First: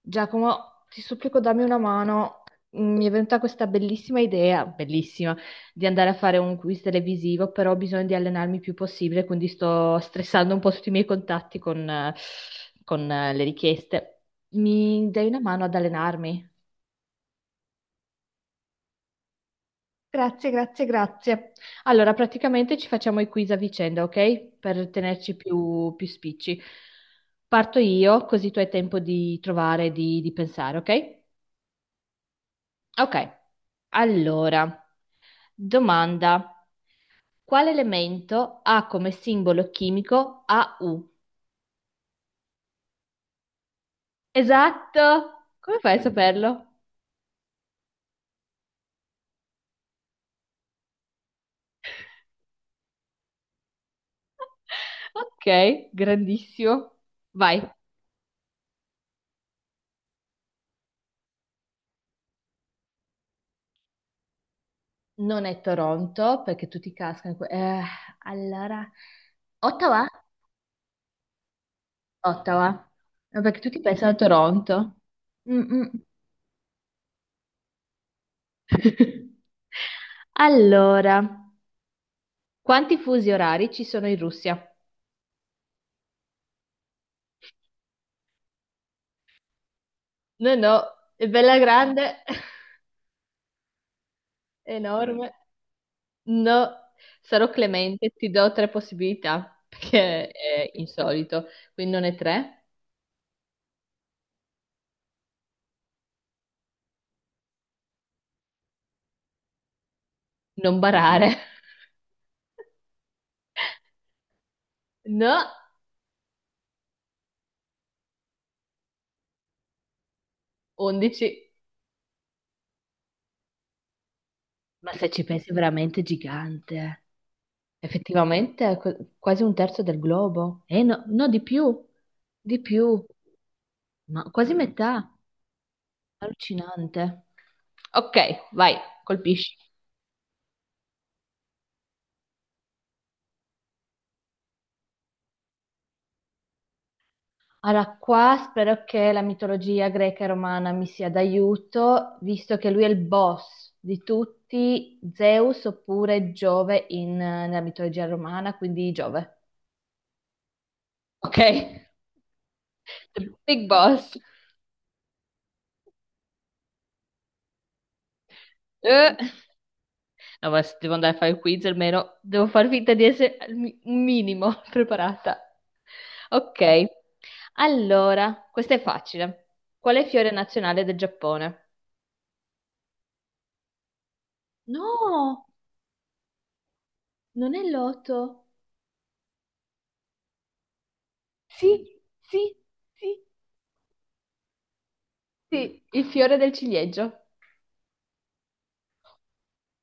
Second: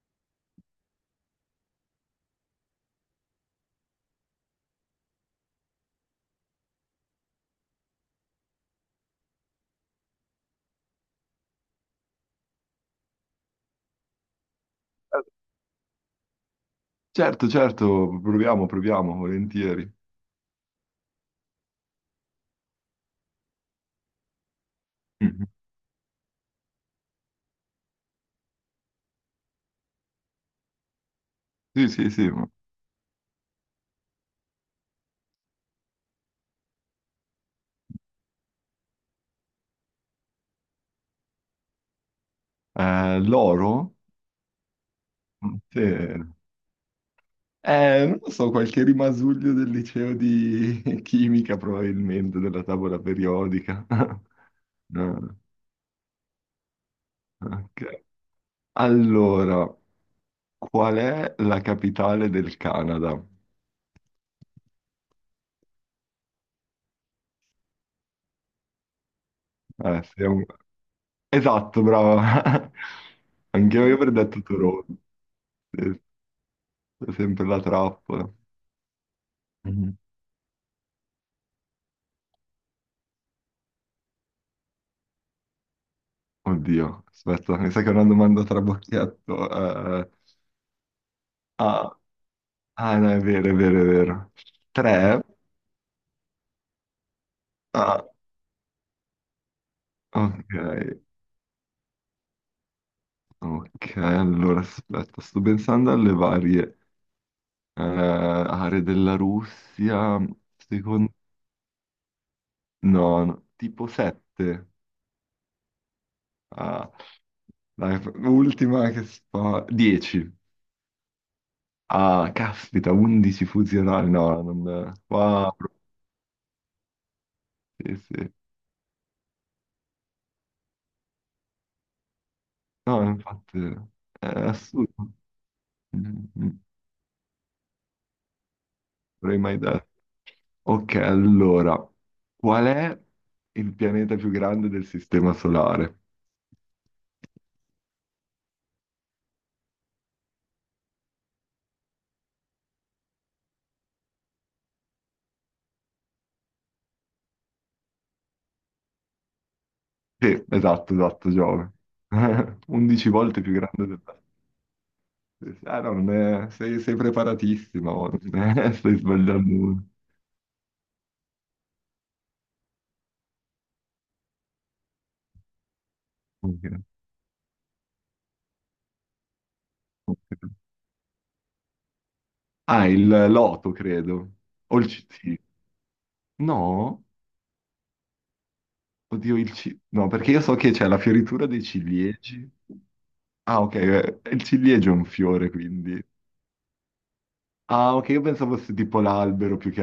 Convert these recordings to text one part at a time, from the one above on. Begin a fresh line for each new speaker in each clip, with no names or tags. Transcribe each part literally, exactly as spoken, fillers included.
Giacomo, ti supplico, dammi una mano. Mm, Mi è venuta questa bellissima idea, bellissima, di andare a fare un quiz televisivo, però ho bisogno di allenarmi il più possibile, quindi sto stressando un po' tutti i miei contatti con, eh, con, eh, le richieste. Mi dai una mano ad allenarmi?
Certo, certo, proviamo, proviamo, volentieri.
Grazie, grazie, grazie. Allora, praticamente ci facciamo i quiz a vicenda, ok? Per tenerci
Mhm.
più, più spicci. Parto io, così tu hai tempo di trovare, di, di pensare, ok?
Sì, sì, sì. ma-
Ok, allora, domanda. Quale elemento ha come simbolo chimico A U?
Eh, l'oro?
Esatto!
Mm,
Come
sì.
fai a saperlo?
Eh, non lo so, qualche rimasuglio del liceo di chimica, probabilmente, della tavola periodica. No,
Ok, grandissimo. Vai.
ok. Allora, qual è la capitale del Canada?
Non è Toronto, perché tutti cascano in que- eh, allora,
Eh,
Ottawa?
siamo- Esatto, brava.
Ottawa. No, perché
Anche
tutti
io
pensano
avrei
a
detto
Toronto.
Toronto.
Mm, mm.
Sì, è sempre la trappola. Mhm.
Allora, quanti fusi orari ci sono in Russia?
Oddio, aspetta, mi sa che è una domanda trabocchetto. eh, eh,
No, no, è bella
ah,
grande,
ah, no, è vero, è vero, è vero.
Mm.
Tre?
enorme. No, sarò
Ah,
clemente, ti do tre possibilità, perché è
ok,
insolito. Quindi non è tre,
ok, allora aspetta, sto pensando alle varie eh, aree della Russia.
non
Secondo...
barare.
No, no, tipo sette.
No,
Ah, dai, ultima che sto... Dieci.
undici.
Ah, caspita, undici fusionali. No,
Ma
non...
se ci pensi è
Wow,
veramente gigante.
sì, sì.
Effettivamente è qu- quasi un terzo del globo. Eh no, no, di più, di più,
No, infatti...
ma
È
quasi metà.
assurdo. Non
Allucinante. Ok, vai,
avrei
colpisci.
mai detto. Ok, allora, qual è il pianeta più grande del sistema solare?
Allora, qua spero che la mitologia greca e romana mi sia d'aiuto, visto che lui è il boss di tutti, Zeus oppure Giove in- nella mitologia romana, quindi Giove.
Sì, esatto, esatto,
Ok?
Giove. undici
The
volte più
Big
grande del
boss.
Terra. Sì, sì. Ah, no, non è- sei, sei preparatissima, oh, non è- stai
Eh.
sbagliando uno.
No, ma se devo andare a fare il quiz, almeno devo far finta di essere al mi- un minimo preparata.
Ok,
Ok, allora, questa è facile. Qual è il fiore
ok.
nazionale del Giappone?
Ah, il loto, credo. O il ci- sì.
No,
No?
non è l'otto.
Oddio, il ci... No, perché io so che c'è la fioritura dei
Sì,
ciliegi.
sì, sì,
Ah, ok, eh, il ciliegio è un fiore,
sì,
quindi...
il fiore del ciliegio.
Ah, ok, io pensavo fosse tipo l'albero più che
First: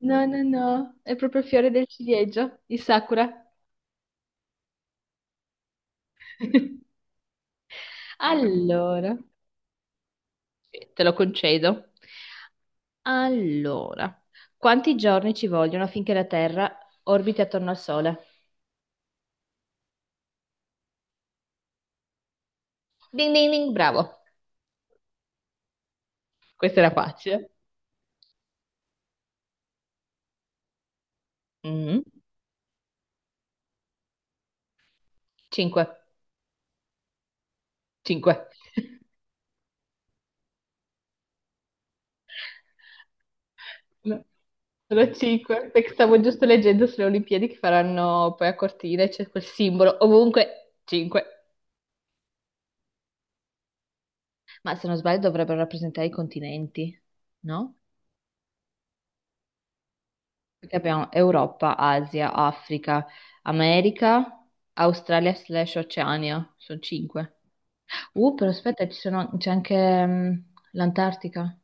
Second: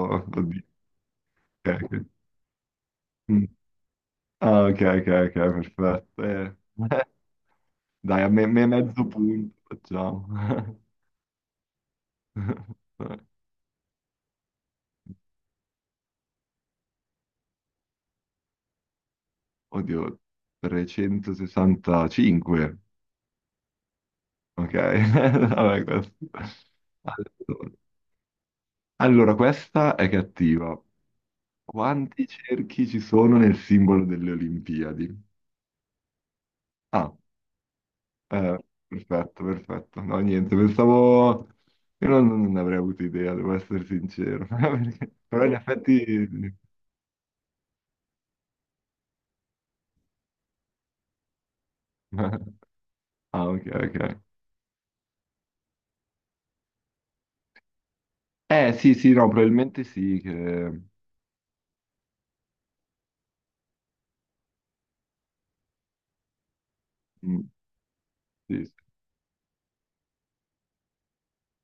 No, no,
Oddio.
no, è proprio il fiore
Ok,
del
ok.
ciliegio, il sakura.
Mm. Ah, ok, ok, ok, perfetto. Eh, Dai, a me, me mezzo
Allora,
punto facciamo.
te lo concedo. Allora, quanti giorni ci vogliono affinché la Terra orbiti attorno al Sole?
Oddio, trecentosessantacinque.
Ding ding ding, bravo.
Ok, vabbè, questo.
Questa era facile.
Allora, allora, questa è cattiva.
Mm.
Quanti cerchi ci sono nel simbolo delle Olimpiadi?
Cinque.
A.
Cinque.
Eh, Perfetto, perfetto. No, niente, pensavo... Io non, non ne avrei avuto idea, devo essere
No,
sincero.
sono
Perché- Però in
cinque, perché stavo giusto
effetti...
leggendo sulle Olimpiadi che faranno poi a Cortina, e c'è quel simbolo ovunque. Cinque.
Ah, ok, ok.
Ma se non sbaglio dovrebbero rappresentare i continenti, no?
Eh, sì, sì, no, probabilmente sì.
Perché
che-
abbiamo Europa, Asia, Africa, America, Australia slash Oceania, sono cinque.
mm,
Uh, però
sì, sì.
aspetta, ci sono- c'è anche mm, l'Antartica.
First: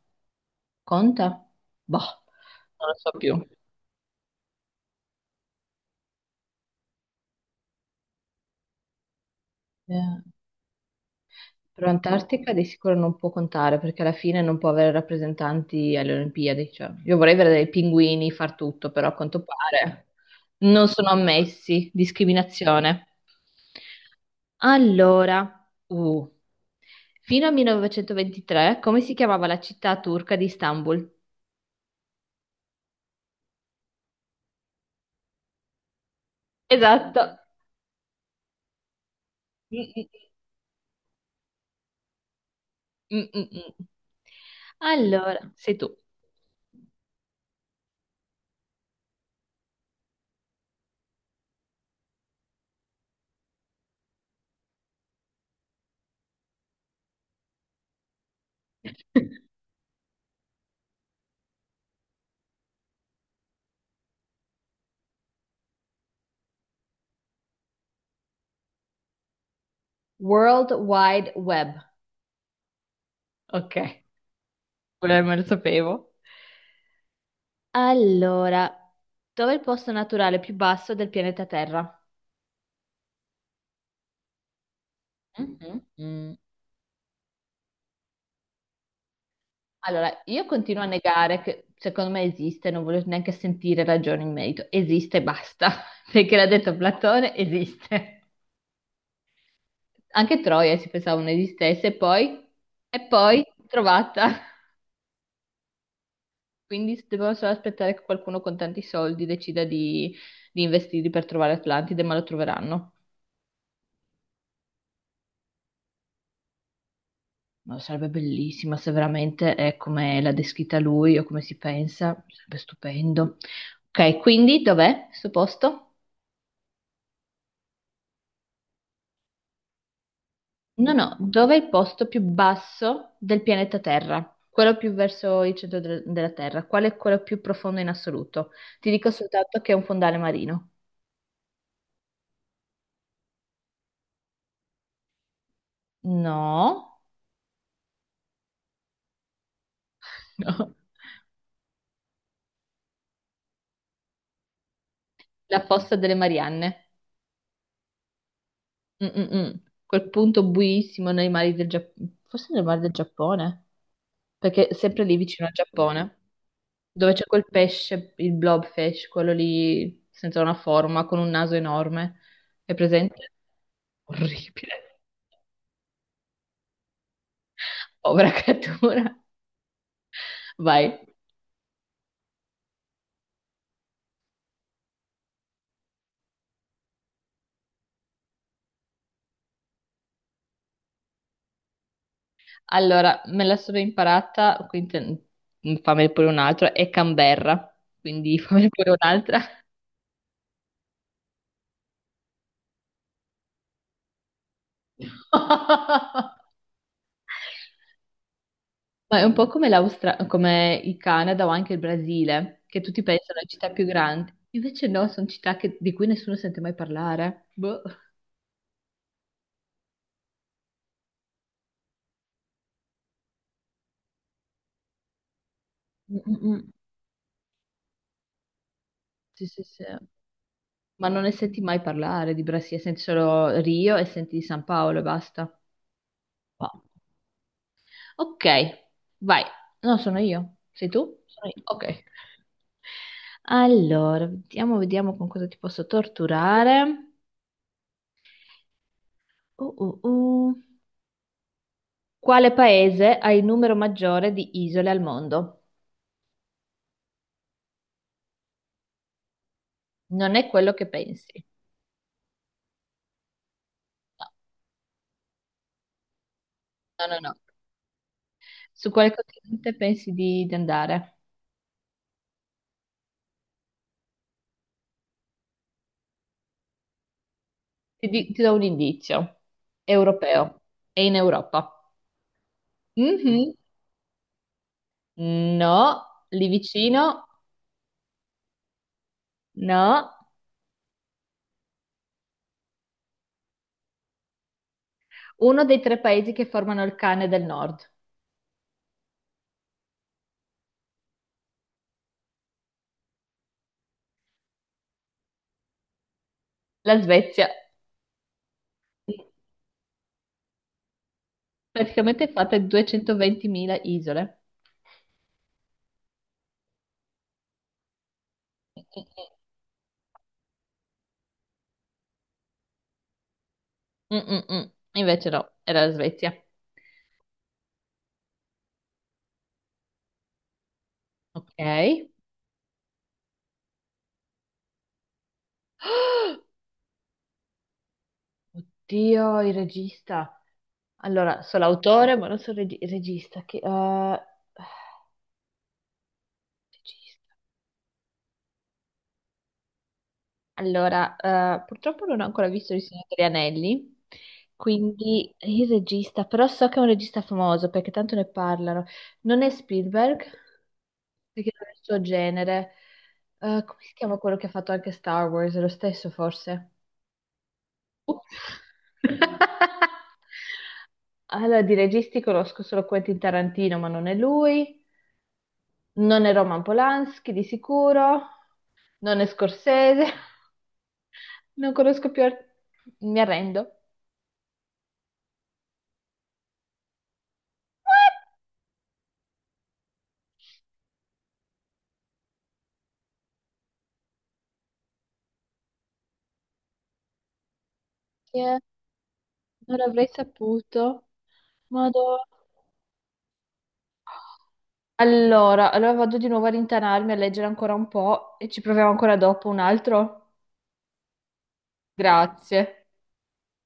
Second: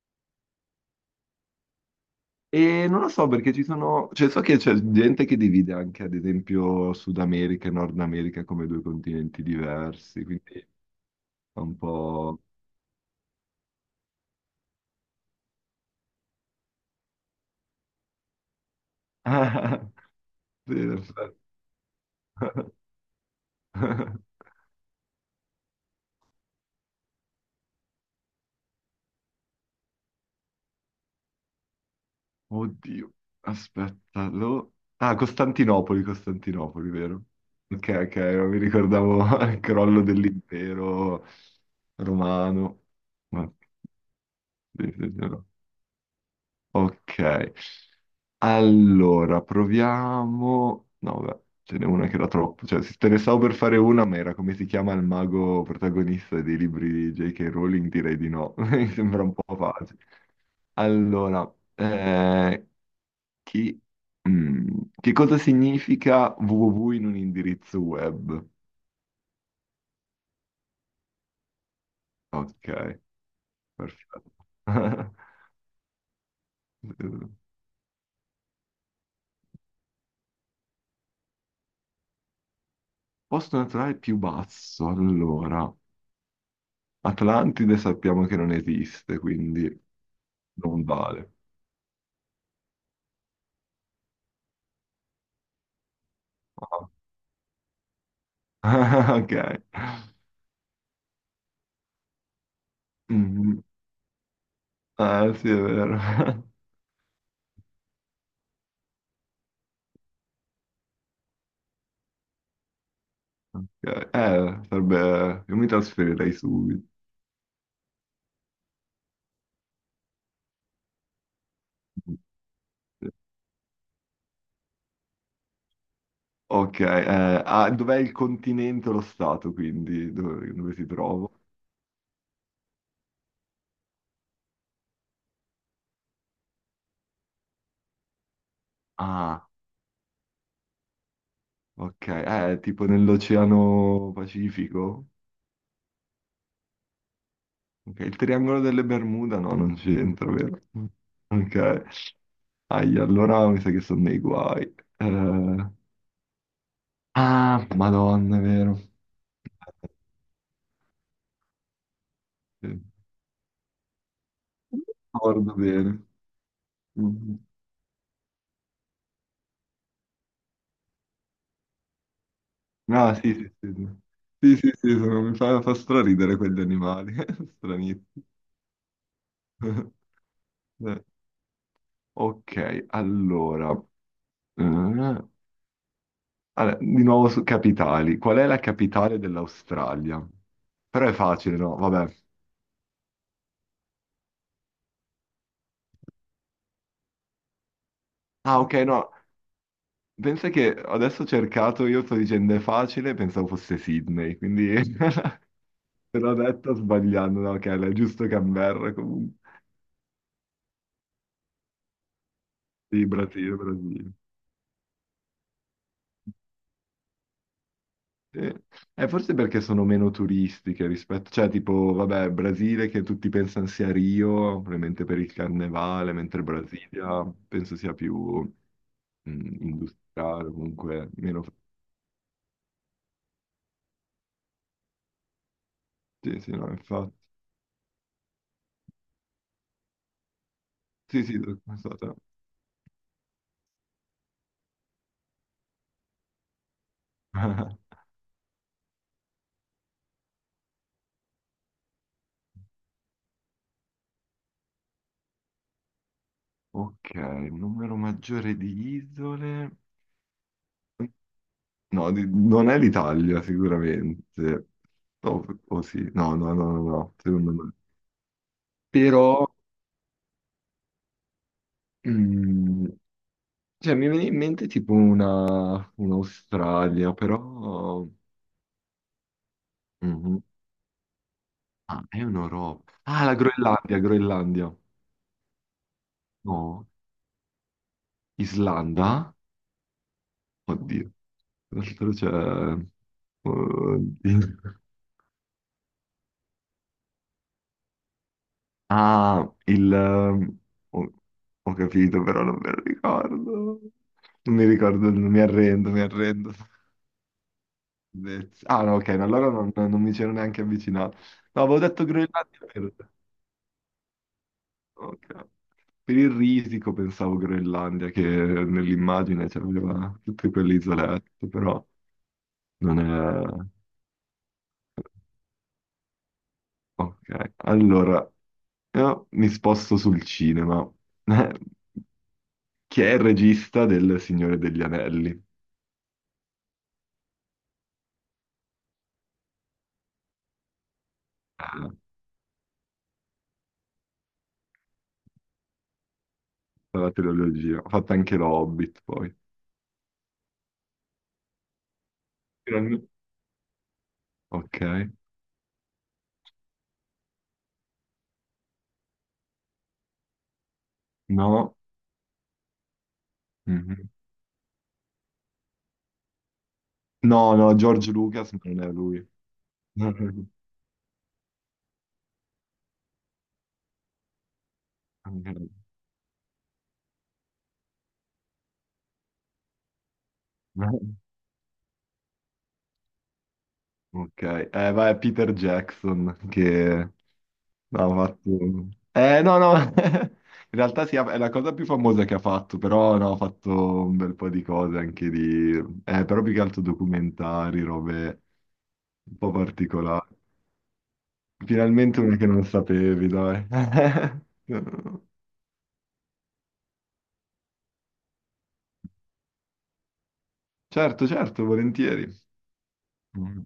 Conta? Boh,
E
non lo
non lo
so
so
più.
perché ci sono... Cioè, so che c'è gente che divide anche, ad esempio, Sud America e Nord America come due continenti
Eh,
diversi, quindi è un
Però
po'...
Antartica di sicuro non può contare perché alla fine non può avere rappresentanti alle Olimpiadi, cioè, io vorrei vedere dei pinguini far tutto, però a quanto pare
Sì,
non sono
perfetto.
ammessi. Discriminazione. Allora, uh, fino al millenovecentoventitré, come si chiamava la città turca di Istanbul?
Oddio, aspetta, lo... Ah, Costantinopoli, Costantinopoli,
Esatto.
vero? Ok, ok, non mi ricordavo il
Mm,
crollo
mm,
dell'impero romano.
mm, mm,
Ma-
mm.
sì, sì, sì,
Allora,
no.
sei tu.
Ok, allora proviamo... No, vabbè, ce n'è una che era troppo. Cioè, se te ne stavo per fare una, ma era come si chiama il mago protagonista dei libri di J K. Rowling? Direi di no, mi sembra un po' facile. Allora, eh, chi- mm, che cosa significa www in un indirizzo web?
World Wide Web.
Ok,
Ok,
perfetto.
quello me lo sapevo.
Eh,
Allora, dov'è il posto naturale più basso del pianeta Terra?
Posto naturale più basso, allora.
Mhm, mm.
Atlantide sappiamo che non esiste, quindi
Allora, io continuo
non
a
vale.
negare che secondo me esiste, non voglio neanche sentire ragioni in merito. Esiste e basta, perché l'ha detto
Ah.
Platone, esiste.
Ok.
Anche Troia si pensava non esistesse, e poi, e poi
Mm,
trovata.
eh, sì, è vero.
Quindi dobbiamo solo aspettare che qualcuno con tanti soldi decida di, di investirli per trovare Atlantide, ma lo troveranno.
Ok, Eh, sarebbe... Io mi trasferirei subito.
Ma sarebbe bellissima se veramente è come l'ha descritta lui o come si pensa, sarebbe stupendo. Ok, quindi dov'è questo posto?
Ok, eh, ah, dov'è il continente o lo stato, quindi? Dove, dove si
No, no,
trova?
dov'è il posto più basso del pianeta Terra? Quello più verso il centro del- della Terra. Qual è quello più profondo in assoluto? Ti dico
Ah,
soltanto che è un fondale marino.
ok, eh, tipo nell'Oceano Pacifico.
No,
Ok, il triangolo delle Bermuda no, non c'entra, vero?
no,
Ok, ahi, allora mi sa che sono nei guai.
la
Eh,
fossa delle Marianne.
Ah, Madonna, è vero.
Mm, mm, mm. Quel punto buissimo nei mari del Giappone, forse nei mari
Eh,
del Giappone, perché è
Sì.
sempre lì vicino al
Ricordo bene.
Giappone, dove c'è
Mhm.
quel pesce, il blobfish, quello lì senza una forma, con un naso enorme. È
Ah,
presente?
sì, sì, sì. Sì, sì, sì, sì,
Orribile.
sono- mi fa, fa straridere quegli animali. Stranissimi.
Povera creatura. Vai.
Eh, Ok, allora. eh, Allora, di nuovo su capitali. Qual è la capitale dell'Australia? Però è facile, no? Vabbè.
Allora, me la sono imparata, quindi te- fammi pure un altro, è Canberra, quindi
Ah,
fammi
ok,
pure
no.
un'altra.
Pensa che adesso ho cercato, io sto dicendo è facile, pensavo fosse Sydney, quindi te l'ho detto sbagliando, no? Ok, è giusto Canberra
Ma è un
comunque.
po' come l'Austra- come il Canada o anche il Brasile, che tutti
Sì,
pensano a
Brasile,
città più
Brasile.
grandi. Invece no, sono città che- di cui nessuno sente mai parlare. Boh.
Sì. Eh, forse perché sono meno turistiche rispetto, cioè tipo, vabbè, Brasile che tutti pensano sia Rio, probabilmente per il carnevale,
Mm, mm,
mentre
mm.
Brasilia penso sia più... mh,
Sì, sì, sì.
industriale,
Ma
comunque
non ne
meno...
senti mai parlare di Brasile, senti solo Rio e senti di San Paolo e basta.
Sì, sì, no,
Wow.
infatti.
Ok, vai. No, sono io. Sei tu?
Sì, sì,
Sono io.
sono
Ok.
stata...
Allora, vediamo, vediamo con cosa ti posso torturare. Uh, uh, uh. Quale paese ha il numero maggiore di isole al mondo?
Ok, un numero maggiore di isole...
Non è quello che pensi.
No, di- non è l'Italia sicuramente. No, o sì, no, no, no, no,
No,
no,
no, no, no.
secondo me.
Su quale
Però,
continente pensi di, di andare?
mm, cioè, mi viene in mente tipo una, un'Australia,
Ti,
però...
di- ti do un indizio.
Mhm.
Europeo. È in Europa.
Ah, è un'Europa. Ah, la
Mhm.
Groenlandia, Groenlandia.
No, lì
No,
vicino.
Islanda?
No.
Oddio. Tra l'altro c'è... Oddio.
Uno dei tre paesi che formano il cane del nord.
Ah, il... ehm, Ho, ho capito, però non me lo ricordo. Non mi ricordo, il- mi arrendo, mi arrendo.
La Svezia.
Bellezza. Ah, no, ok, no, allora non, non mi c'ero neanche avvicinato. No, avevo detto
Praticamente è fatta
Groenlandia
di
per...
duecentoventimila isole.
ok. Per il risico pensavo Groenlandia, che
Mm, mm,
nell'immagine c'aveva tutte quelle isolette, però non è...
mm. Mm, mm, mm. Invece no, era la Svezia.
Ok, allora, io mi sposto sul cinema.
Ok.
Chi è il regista del Signore degli Anelli?
Oddio, il regista. Allora, so
Ah,
l'autore, ma non so il regi- il regista. Che, eh,
la
regista.
trilogia. Ho fatto anche lo Hobbit poi.
Allora, eh, purtroppo non ho ancora visto Il Signore
Gran-
degli Anelli,
Ok.
quindi il regista, però so che è un regista famoso perché tanto ne parlano. Non è Spielberg, perché non è
No.
il suo genere. Eh, come si
Mhm.
chiama quello che ha fatto anche Star Wars? È lo stesso, forse?
No, no, George Lucas, ma
Ups.
non è lui.
Allora, di registi conosco solo Quentin Tarantino, ma non è lui. Non è Roman Polanski di sicuro, non è Scorsese, non conosco più, art- mi arrendo.
Ok. Eh, vai, Peter Jackson, che ha fatto... Eh, no, no. In realtà sì, è la cosa più famosa che ha fatto, però no, ha fatto un bel po' di cose anche di... Eh, però più che altro documentari, robe
Eh,
un po'
Non avrei
particolari.
saputo. Madò.
Finalmente una che non sapevi, dai.
Allora, allora vado di nuovo a rintanarmi a leggere ancora un po' e ci proviamo ancora dopo un altro.
Certo, certo, volentieri.
Grazie.
Mm.